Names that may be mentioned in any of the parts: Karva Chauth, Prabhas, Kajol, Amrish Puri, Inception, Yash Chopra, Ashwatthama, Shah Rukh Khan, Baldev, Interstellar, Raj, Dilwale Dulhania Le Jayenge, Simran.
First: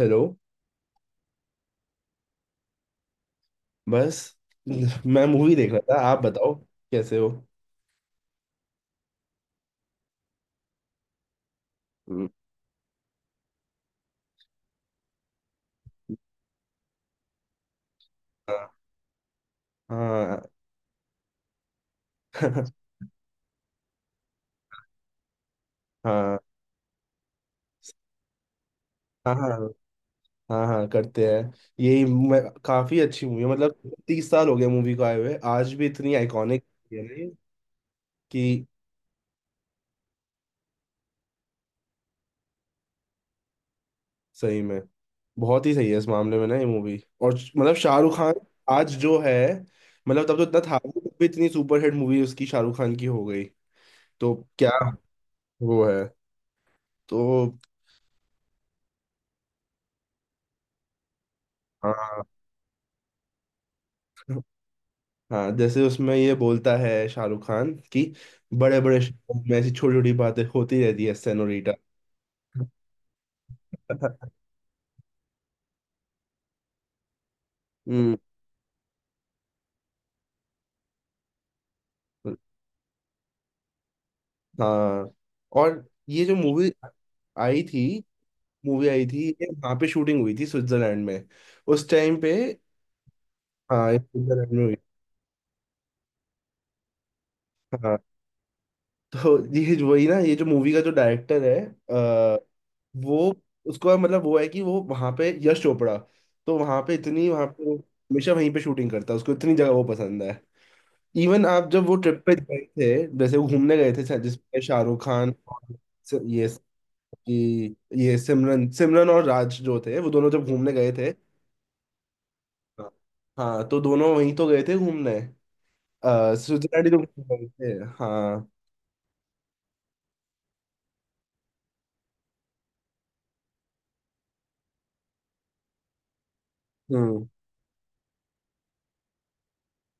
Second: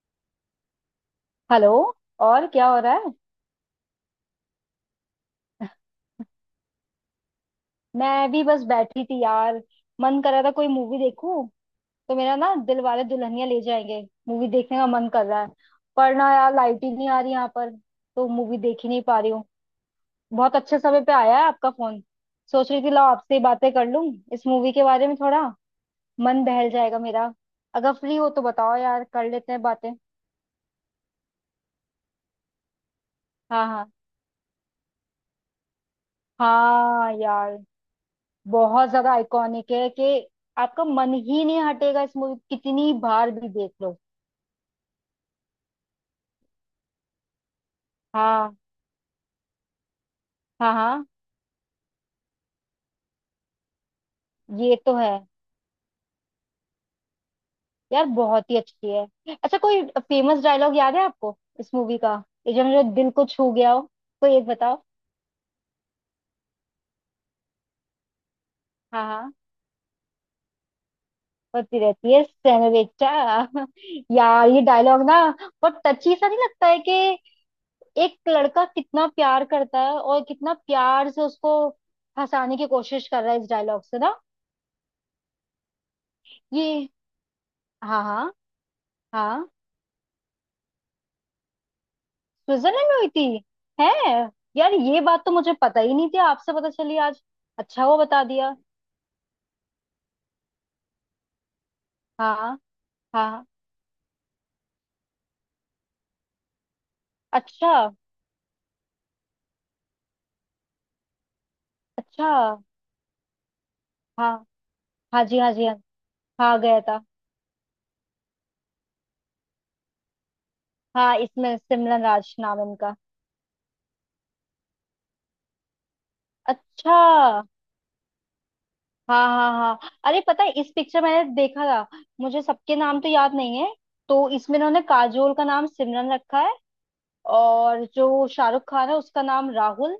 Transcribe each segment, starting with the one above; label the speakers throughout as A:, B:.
A: Hello.
B: Hello. और क्या हो रहा है।
A: बस मैं मूवी देख रहा था। आप बताओ, कैसे हो।
B: मैं भी बस बैठी थी यार। मन कर रहा था कोई मूवी देखूं, तो
A: हम्म।
B: मेरा ना दिल वाले दुल्हनिया ले जाएंगे मूवी देखने का मन कर रहा है। पर ना यार लाइट ही नहीं आ रही यहाँ पर, तो मूवी
A: हाँ,
B: देख ही नहीं पा रही हूँ।
A: हाँ।
B: बहुत अच्छे समय पे आया है आपका फोन। सोच रही थी लाओ आपसे ही बातें कर लूं इस मूवी के बारे में थोड़ा,
A: हाँ
B: मन बहल जाएगा मेरा। अगर फ्री हो तो बताओ यार, कर
A: हाँ,
B: लेते हैं
A: हाँ।
B: बातें।
A: हाँ, हाँ करते हैं। यही मैं, काफी अच्छी मूवी है।
B: हाँ हाँ।
A: मतलब 30 साल हो गए मूवी को आए हुए, आज भी इतनी आइकॉनिक है
B: हाँ
A: ना ये,
B: यार,
A: कि
B: बहुत ज्यादा आइकॉनिक है कि आपका मन ही नहीं हटेगा इस मूवी, कितनी बार भी देख लो।
A: सही में बहुत ही सही है इस मामले में ना, ये मूवी। और मतलब शाहरुख खान
B: हाँ
A: आज जो है, मतलब तब तो इतना
B: हाँ
A: था नहीं,
B: हाँ।
A: तब भी इतनी सुपरहिट मूवी उसकी शाहरुख खान की हो गई। तो क्या,
B: ये तो है।
A: वो है तो।
B: यार बहुत ही अच्छी है। अच्छा, कोई फेमस डायलॉग याद है आपको इस मूवी का,
A: हाँ,
B: ये जो मेरे दिल को छू गया हो, कोई एक बताओ।
A: हाँ, जैसे उसमें ये बोलता है शाहरुख खान कि बड़े बड़े
B: हाँ हाँ,
A: शहरों में ऐसी छोटी छोटी बातें होती रहती है सेनोरिटा।
B: होती रहती है सेनोरेटा। यार ये डायलॉग ना, बहुत टची सा नहीं लगता है कि
A: हम्म।
B: एक लड़का कितना प्यार करता है और कितना प्यार से उसको फंसाने की कोशिश कर रहा है इस डायलॉग से ना।
A: हाँ, और ये जो मूवी
B: ये
A: आई थी,
B: हाँ हाँ
A: मूवी आई थी ये,
B: हाँ।
A: वहाँ पे शूटिंग हुई थी स्विट्जरलैंड में। उस टाइम पे।
B: स्विट्जरलैंड में हुई थी।
A: हाँ,
B: है।
A: ये स्विट्जरलैंड में
B: यार
A: हुई।
B: ये बात तो मुझे पता ही नहीं थी, आपसे पता चली आज। अच्छा हुआ
A: हाँ।
B: बता दिया।
A: तो ये वही ना, ये जो मूवी का जो डायरेक्टर है, अ,
B: हाँ
A: वो
B: हाँ।
A: उसका मतलब वो है कि वो वहाँ पे, यश चोपड़ा, तो वहाँ पे इतनी वहाँ पे
B: अच्छा।
A: वो हमेशा वहीं पे शूटिंग करता है, उसको इतनी जगह वो पसंद है। इवन आप जब वो ट्रिप
B: अच्छा।
A: पे गए थे, जैसे वो घूमने गए थे,
B: हाँ
A: जिसमें शाहरुख
B: हाँ
A: खान
B: जी हाँ जी
A: और
B: हाँ।
A: सि- ये
B: हाँ गया था।
A: कि ये सिमरन सिमरन और राज जो थे, वो दोनों जब घूमने गए थे।
B: हाँ, इसमें सिमरन राज नाम है
A: हाँ,
B: इनका।
A: हाँ, तो दोनों वहीं तो गए थे घूमने। स्विट्जरलैंड ही
B: अच्छा।
A: तो घूमने
B: हाँ
A: गए थे। हाँ।
B: हाँ हाँ, अरे पता है इस पिक्चर मैंने देखा था, मुझे सबके नाम तो याद नहीं है। तो इसमें इन्होंने काजोल का नाम सिमरन रखा है,
A: हम्म।
B: और जो शाहरुख खान है उसका नाम राहुल।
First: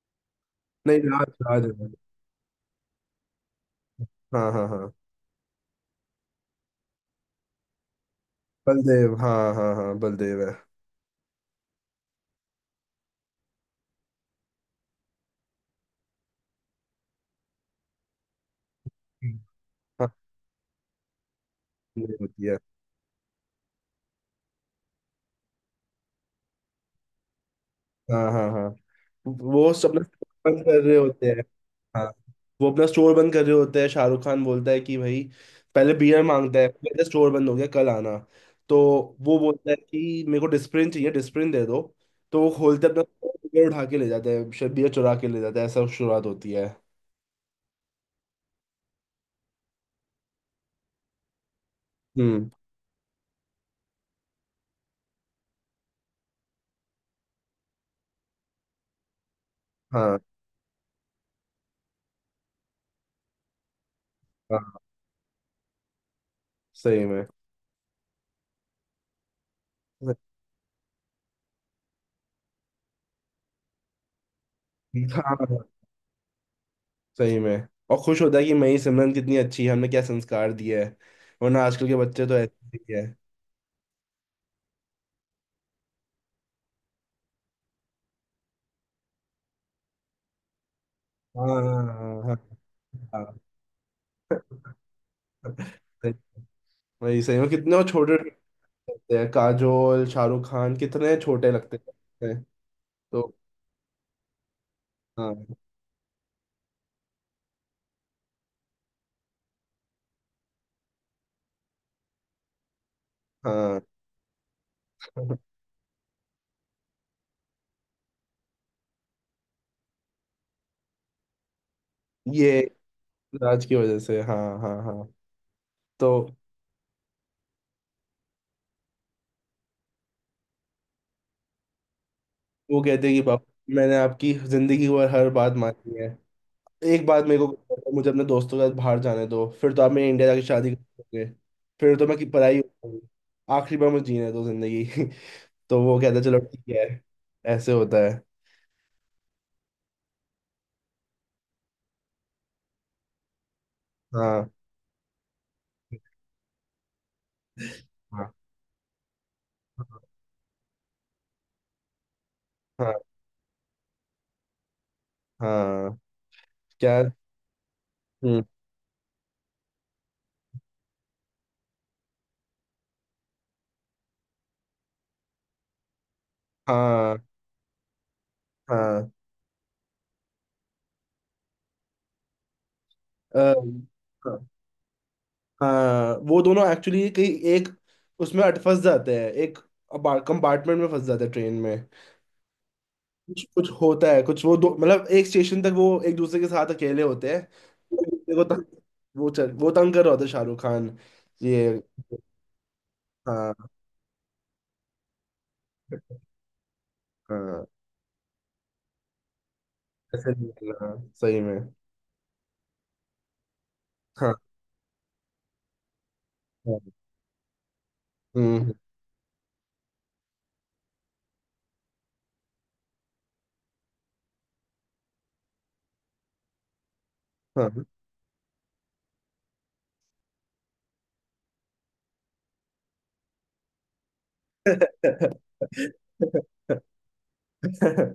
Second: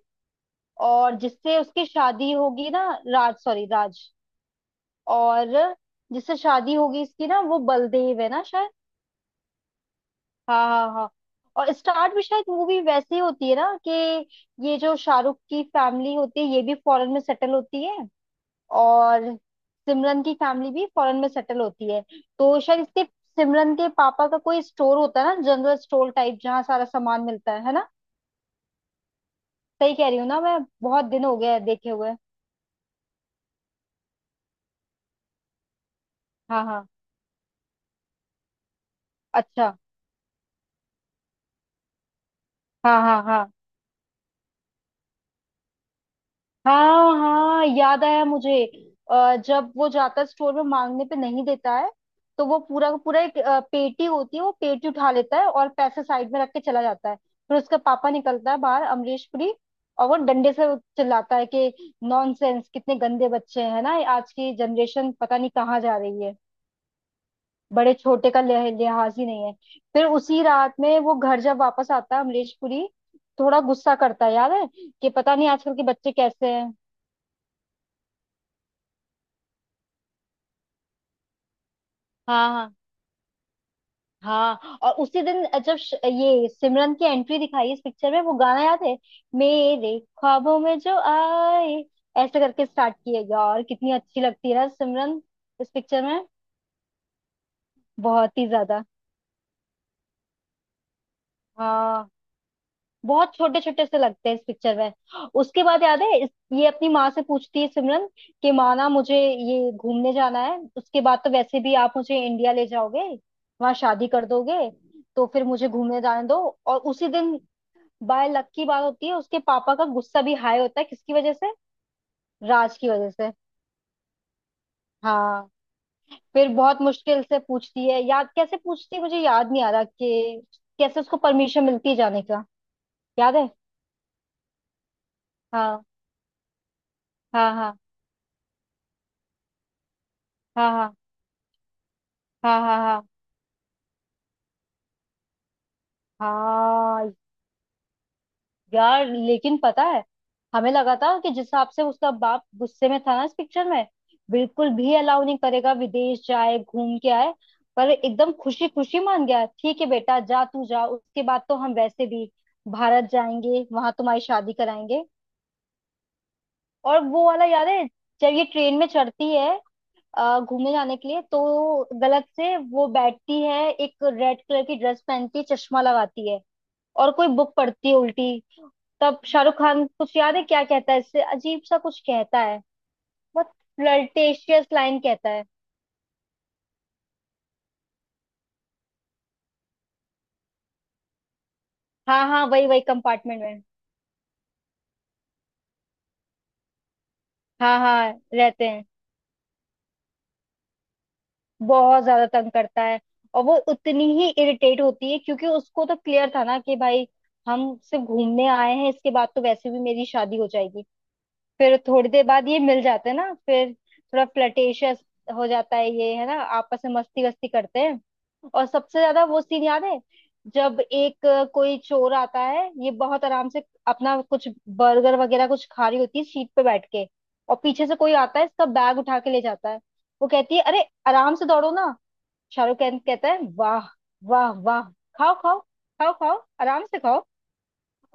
A: नहीं,
B: और
A: राज,
B: जिससे
A: राज
B: उसकी
A: है।
B: शादी होगी ना। राज, सॉरी राज।
A: हाँ, हाँ, हाँ।
B: और जिससे शादी होगी इसकी ना, वो बलदेव है ना शायद।
A: बलदेव, हाँ, हाँ, हाँ, बलदेव है।
B: हाँ हाँ हाँ। और स्टार्ट भी शायद मूवी वैसे ही होती है ना, कि ये जो शाहरुख की फैमिली होती है ये भी फॉरेन में सेटल होती है। और
A: हम्म। हाँ,
B: सिमरन की फैमिली भी फॉरेन में सेटल होती है।
A: बलदेव होती है।
B: तो शायद इसके, सिमरन के पापा का कोई स्टोर होता है ना, जनरल स्टोर टाइप जहाँ सारा सामान मिलता है ना।
A: हाँ, हाँ, हाँ। वो सब
B: सही
A: अपना
B: कह रही
A: store
B: हूँ ना मैं,
A: बंद कर रहे
B: बहुत दिन
A: होते
B: हो
A: हैं।
B: गया है देखे
A: हाँ,
B: हुए।
A: वो अपना स्टोर बंद कर रहे होते हैं। शाहरुख खान बोलता है कि भाई, पहले बियर मांगता
B: हाँ
A: है।
B: हाँ।
A: मेरा स्टोर बंद हो गया, कल आना। तो वो बोलता
B: अच्छा।
A: है कि मेरे को डिस्प्रिन चाहिए, डिस्प्रिन दे दो। तो वो खोलते
B: हाँ
A: अपना,
B: हाँ हाँ।
A: बियर उठा के ले जाते हैं, बियर चुरा के ले जाते हैं, ऐसा शुरुआत होती है।
B: हाँ हाँ याद आया मुझे। जब वो जाता है स्टोर में मांगने पे नहीं देता है। तो
A: हम्म।
B: वो पूरा का पूरा एक पेटी होती है, वो पेटी उठा लेता है और पैसे साइड में रख के चला जाता है। फिर उसका पापा निकलता है बाहर, अमरीश पुरी। और वो
A: हाँ,
B: डंडे से चिल्लाता है कि नॉनसेंस, कितने गंदे बच्चे हैं ना, आज की
A: हाँ,
B: जनरेशन पता नहीं कहाँ जा रही है,
A: सही में।
B: बड़े छोटे का लिहाज ही नहीं है। फिर उसी रात में वो घर जब वापस आता है अमरीश पुरी, थोड़ा गुस्सा करता है। याद है कि
A: हाँ,
B: पता नहीं
A: हाँ,
B: आजकल के बच्चे कैसे हैं।
A: सही में। और खुश होता है कि मई सिमरन कितनी अच्छी है, हमने क्या संस्कार दिया है। वरना आजकल के बच्चे तो
B: हाँ हाँ
A: ऐसे ही है।
B: हाँ। और उसी दिन जब ये सिमरन की एंट्री दिखाई इस पिक्चर में, वो गाना याद है, मेरे ख्वाबों में जो
A: हाँ,
B: आए,
A: हाँ, हाँ,
B: ऐसे करके स्टार्ट किया।
A: हाँ।
B: यार कितनी अच्छी लगती है ना सिमरन इस पिक्चर
A: सही-
B: में,
A: वही, सही में कितने वो छोटे
B: बहुत ही ज्यादा।
A: लगते हैं, काजोल शाहरुख खान कितने छोटे लगते
B: हाँ,
A: हैं। तो।
B: बहुत छोटे छोटे से लगते हैं इस पिक्चर में।
A: हाँ,
B: उसके बाद याद है ये अपनी माँ से पूछती है सिमरन, कि माँ ना मुझे ये घूमने जाना है, उसके बाद तो वैसे भी आप मुझे इंडिया ले जाओगे, वहां
A: हाँ,
B: शादी कर दोगे, तो फिर मुझे घूमने जाने दो। और उसी दिन बाय लक की बात होती है, उसके पापा का गुस्सा भी हाई होता है, किसकी वजह से,
A: ये
B: राज की वजह से।
A: राज की वजह से। हाँ, हाँ, हाँ।
B: हाँ।
A: तो
B: फिर बहुत मुश्किल से पूछती है, याद कैसे पूछती है मुझे याद नहीं आ रहा कि कैसे उसको परमिशन मिलती है जाने का।
A: वो कहते हैं कि
B: याद
A: पापा,
B: है।
A: मैंने आपकी जिंदगी भर हर बात
B: हाँ
A: मानी है, एक बात मेरे
B: हाँ। हाँ
A: को मुझे अपने दोस्तों के साथ बाहर जाने दो। फिर तो आप मेरे इंडिया जाके
B: हाँ।
A: शादी
B: हाँ
A: करोगे। फिर तो मैं की
B: हाँ
A: पढ़ाई
B: हाँ
A: करूंगी।
B: हाँ
A: आखिरी बार मुझे जीने दो जिंदगी। तो वो कहता है, चलो ठीक है।
B: हाँ।
A: ऐसे होता है।
B: यार लेकिन पता है, हमें लगा था कि जिस हिसाब से उसका बाप गुस्से में था ना इस पिक्चर में,
A: हाँ,
B: बिल्कुल भी अलाउ नहीं करेगा विदेश जाए घूम के आए। पर
A: हाँ,
B: एकदम खुशी खुशी मान गया, ठीक है
A: हाँ,
B: बेटा जा तू जा, उसके बाद तो हम वैसे भी
A: हाँ,
B: भारत जाएंगे वहां तुम्हारी शादी कराएंगे।
A: हाँ,
B: और
A: क्या?
B: वो वाला याद है जब
A: हम्म।
B: ये ट्रेन में चढ़ती है घूमने जाने के लिए, तो गलत से वो बैठती है, एक रेड कलर की ड्रेस पहनती है, चश्मा लगाती है और
A: हाँ,
B: कोई बुक पढ़ती है उल्टी।
A: हाँ,
B: तब शाहरुख खान कुछ याद है क्या कहता है, इससे अजीब सा कुछ कहता है, बहुत
A: अ, हाँ,
B: फ्लर्टेशियस लाइन कहता है।
A: हाँ, वो दोनों एक्चुअली कहीं, एक, उसमें अट फंस जाते हैं, एक कंपार्टमेंट में फंस जाते हैं ट्रेन में।
B: हाँ हाँ, वही वही कंपार्टमेंट
A: कुछ
B: में।
A: कुछ होता है कुछ, वो दो मतलब, एक स्टेशन तक वो एक दूसरे के साथ अकेले होते हैं,
B: हाँ
A: एक
B: हाँ,
A: दूसरे को तंग।
B: रहते हैं।
A: वो तंग कर रहा होता है शाहरुख खान, ये।
B: बहुत ज्यादा तंग करता है। और
A: हाँ,
B: वो उतनी ही इरिटेट होती है क्योंकि उसको तो क्लियर था ना कि भाई
A: हाँ,
B: हम सिर्फ घूमने आए हैं, इसके बाद तो वैसे भी मेरी
A: ऐसे
B: शादी हो
A: नहीं
B: जाएगी।
A: करना, हाँ, सही में।
B: फिर थोड़ी देर बाद ये मिल जाते हैं ना, फिर थोड़ा
A: हाँ,
B: फ्लर्टेशियस हो जाता है ये, है ना,
A: हाँ।
B: आपस में मस्ती वस्ती करते हैं। और
A: हम्म,
B: सबसे ज्यादा वो सीन याद है, जब एक कोई चोर आता है, ये बहुत आराम से अपना कुछ बर्गर वगैरह कुछ खा रही होती है सीट पे बैठ के, और
A: हाँ।
B: पीछे से कोई आता है इसका बैग उठा के ले जाता है। वो कहती है अरे आराम से दौड़ो ना। शाहरुख खान कहता है वाह वाह वाह, खाओ खाओ, खाओ खाओ आराम से खाओ।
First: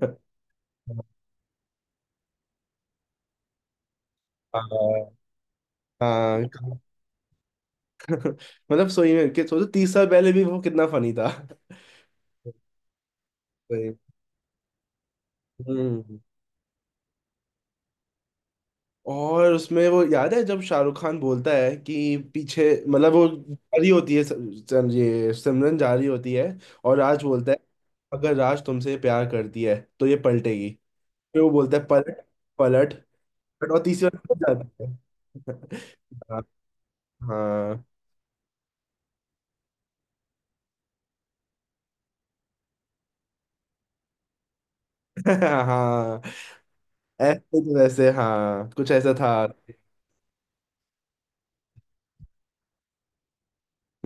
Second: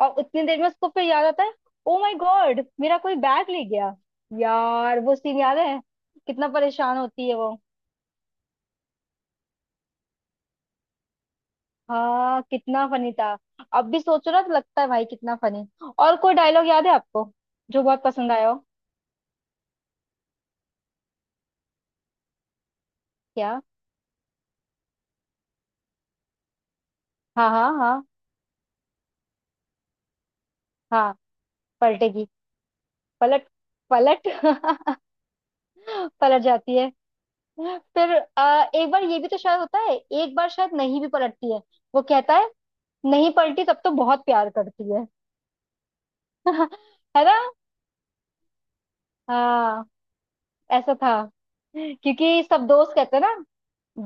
B: और उतनी देर में उसको फिर याद आता है, ओ माय गॉड मेरा कोई बैग ले गया। यार
A: हाँ,
B: वो सीन याद है,
A: हाँ,
B: कितना
A: हाँ।
B: परेशान होती है वो।
A: मतलब सही में कि सोचो, 30 साल पहले भी वो कितना फनी था।
B: हाँ, कितना फनी था। अब
A: भाई।
B: भी सोचो ना तो लगता है भाई कितना फनी। और
A: हम्म।
B: कोई डायलॉग याद है आपको, जो बहुत पसंद आया हो।
A: और उसमें वो याद है जब शाहरुख खान बोलता है कि पीछे, मतलब वो
B: क्या।
A: जारी होती है, ये सिमरन जारी होती है, और राज
B: हाँ
A: बोलता है
B: हाँ हाँ।
A: अगर राज तुमसे प्यार करती है तो ये पलटेगी।
B: हाँ
A: फिर वो बोलता है पलट,
B: पलटेगी।
A: पलट,
B: पलट।
A: पलट, और तीसरी
B: पलट
A: बार पलट जाता है।
B: पलट जाती है।
A: हाँ, हाँ।
B: फिर एक बार ये भी तो शायद होता है, एक बार शायद नहीं भी पलटती है, वो कहता है नहीं पलटी तब तो बहुत प्यार करती है।
A: हाँ,
B: है ना।
A: ऐसे तो वैसे हाँ कुछ ऐसा था।
B: हाँ ऐसा था। क्योंकि सब दोस्त कहते ना,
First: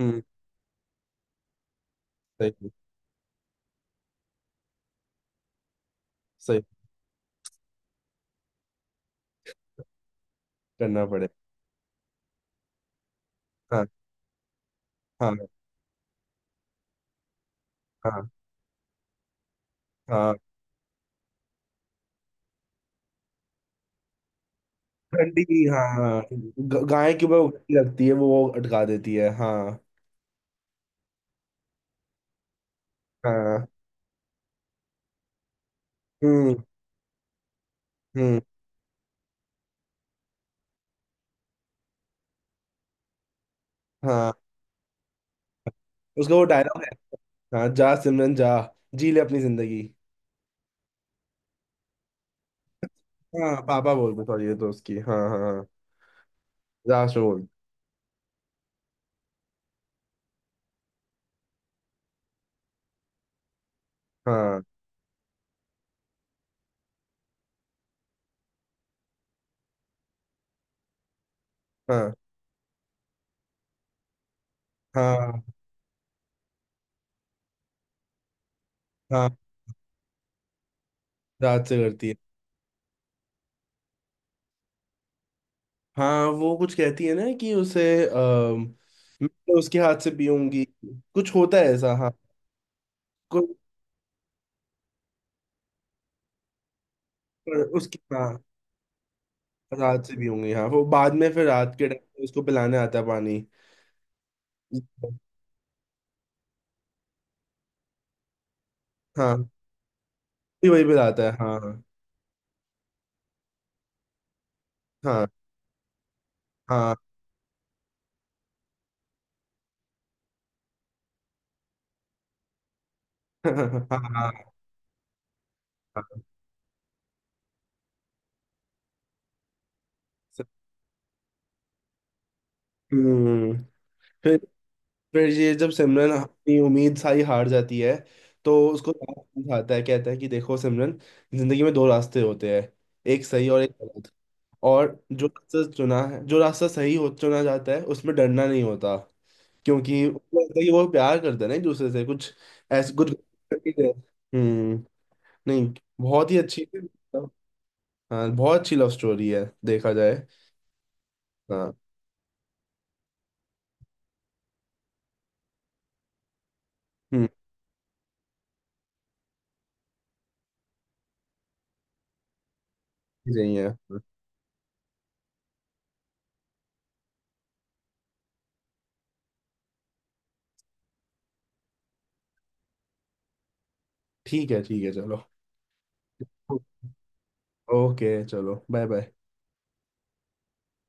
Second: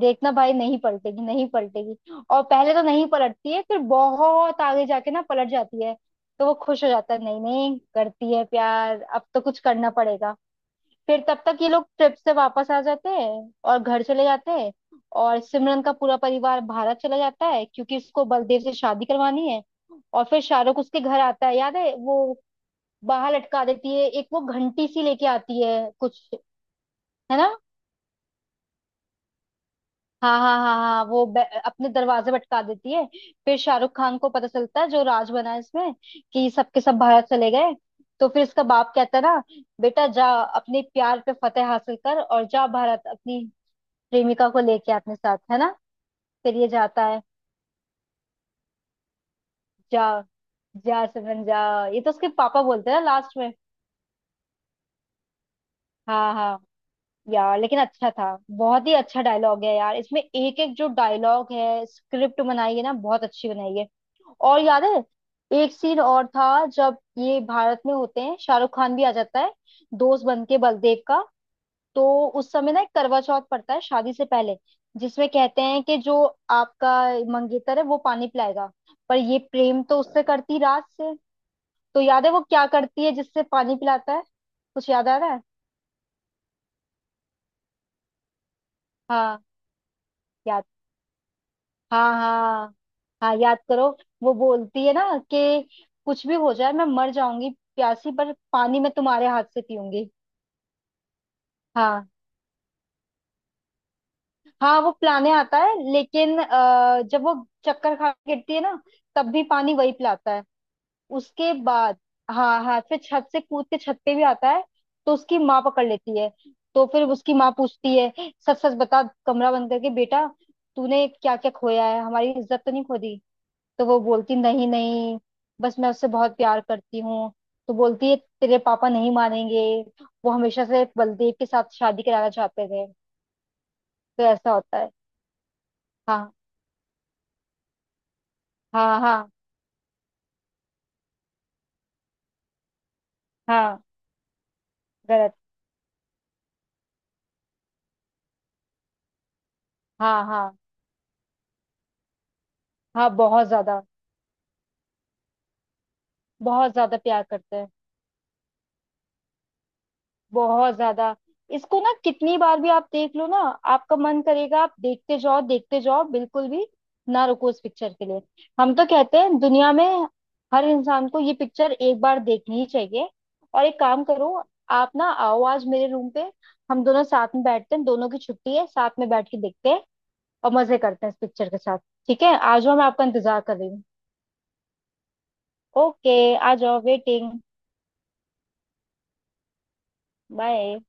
A: हम्म।
B: भाई नहीं पलटेगी नहीं पलटेगी। और
A: सही।
B: पहले तो नहीं पलटती है, फिर बहुत आगे जाके ना पलट जाती है। तो वो
A: सही।
B: खुश हो जाता है, नहीं नहीं करती है प्यार, अब तो कुछ करना पड़ेगा।
A: करना
B: फिर
A: पड़े।
B: तब तक ये लोग ट्रिप से वापस आ जाते हैं और
A: हाँ।
B: घर चले जाते हैं।
A: हाँ,
B: और सिमरन का पूरा परिवार भारत चला जाता है क्योंकि उसको
A: हाँ,
B: बलदेव से शादी करवानी है। और
A: हाँ।
B: फिर शाहरुख उसके घर आता है, याद है वो, बाहर लटका देती है एक, वो घंटी सी लेके आती
A: ठंडी, हाँ,
B: है
A: हाँ।
B: कुछ,
A: गाय के ऊपर
B: है
A: वो
B: ना।
A: घंटी लगती है, वो अटका देती है। हाँ।
B: हाँ हाँ हाँ हाँ, वो अपने दरवाजे भटका देती है। फिर
A: हाँ।
B: शाहरुख खान को पता चलता है, जो राज बना है इसमें, कि
A: हम्म।
B: सबके सब भारत चले गए। तो
A: हम्म।
B: फिर इसका बाप कहता है ना, बेटा जा अपने प्यार पे फतेह हासिल कर, और जा भारत अपनी
A: हाँ,
B: प्रेमिका को लेके अपने साथ, है ना।
A: उसका वो
B: फिर ये
A: डायलॉग है।
B: जाता है।
A: हाँ, जा सिमरन जा, जी ले अपनी जिंदगी।
B: जा, जा सिमरन जा, ये तो उसके पापा बोलते हैं ना लास्ट में।
A: हाँ, पापा बोलते, सॉरी, ये तो उसकी। हाँ, हाँ,
B: हाँ हाँ।
A: हाँ, राज में बोलते।
B: यार लेकिन अच्छा था, बहुत ही अच्छा डायलॉग है यार इसमें, एक एक जो डायलॉग है, स्क्रिप्ट बनाई है ना बहुत अच्छी बनाई है। और
A: हाँ,
B: याद है एक सीन और था, जब ये भारत में होते हैं शाहरुख खान भी आ जाता है दोस्त बन के बलदेव का। तो
A: हाँ,
B: उस समय ना एक करवा चौथ पड़ता है शादी से पहले, जिसमें
A: हाँ,
B: कहते हैं कि जो आपका मंगेतर है वो पानी पिलाएगा। पर
A: हाँ,
B: ये प्रेम तो उससे करती रात से।
A: रात से
B: तो
A: करती है।
B: याद है वो क्या करती है, जिससे पानी पिलाता है, कुछ याद आ रहा है।
A: हाँ, वो कुछ कहती है ना कि उसे अम, मैं
B: हाँ
A: तो उसके हाथ से पीऊंगी,
B: याद।
A: कुछ होता है ऐसा। हाँ।
B: हाँ हाँ। हाँ
A: कुछ
B: याद करो, वो बोलती है ना कि कुछ भी हो जाए मैं मर जाऊंगी
A: उसकी,
B: प्यासी, पर
A: हाँ,
B: पानी मैं तुम्हारे हाथ से
A: रात
B: पीऊंगी।
A: से पीऊंगी। हाँ, वो बाद में फिर रात के टाइम
B: हाँ
A: पे उसको पिलाने आता है पानी।
B: हाँ वो पिलाने आता है, लेकिन जब वो चक्कर खा के गिरती है ना, तब भी
A: हाँ,
B: पानी वही पिलाता है।
A: वही वही पिलाता है।
B: उसके
A: हाँ,
B: बाद, हाँ हाथ से छत से कूद के छत पे भी आता है, तो
A: हाँ,
B: उसकी माँ पकड़ लेती है। तो
A: हाँ।
B: फिर उसकी माँ पूछती है, सच सच बता कमरा बंद करके बेटा, तूने क्या क्या खोया है, हमारी इज्जत तो नहीं खो दी। तो वो
A: हाँ, हाँ,
B: बोलती
A: हाँ।
B: नहीं नहीं, बस मैं उससे
A: हाँ,
B: बहुत प्यार करती हूँ। तो बोलती है तेरे पापा नहीं मानेंगे, वो हमेशा से बलदेव के साथ शादी कराना चाहते थे।
A: हम्म।
B: तो
A: फिर
B: ऐसा होता है।
A: फिर ये जब सिमरन
B: हाँ
A: अपनी उम्मीद सारी हार जाती है, तो उसको
B: हाँ हाँ
A: समझाता है, कहता है कि देखो सिमरन, जिंदगी में दो रास्ते होते हैं, एक सही और एक
B: हाँ।
A: गलत। और जो
B: गलत।
A: रास्ता चुना है, जो रास्ता सही हो चुना जाता है, उसमें डरना नहीं होता। क्योंकि
B: हाँ
A: उनको
B: हाँ
A: लगता है कि वो प्यार करते हैं ना एक दूसरे से, कुछ ऐसे
B: हाँ।
A: कुछ
B: बहुत
A: करके।
B: ज्यादा,
A: हम्म। नहीं, बहुत ही अच्छी।
B: बहुत ज्यादा प्यार करते हैं।
A: हाँ, बहुत अच्छी लव स्टोरी है देखा जाए।
B: बहुत ज्यादा।
A: हाँ।
B: इसको ना कितनी बार भी आप देख लो ना, आपका मन करेगा आप देखते जाओ देखते जाओ, बिल्कुल भी ना
A: हम्म।
B: रुको इस पिक्चर के लिए। हम तो कहते हैं दुनिया में हर इंसान को ये पिक्चर एक बार देखनी ही चाहिए।
A: सही
B: और
A: है।
B: एक
A: हाँ,
B: काम करो, आप ना आओ आज मेरे रूम पे, हम दोनों साथ में बैठते हैं, दोनों की छुट्टी है, साथ में बैठ के देखते हैं और मजे करते हैं इस पिक्चर के साथ। ठीक है आ जाओ, मैं आपका इंतजार कर रही हूँ।
A: ठीक है चलो।
B: ओके, आ जाओ, वेटिंग।
A: ओके चलो। Bye bye.
B: बाय।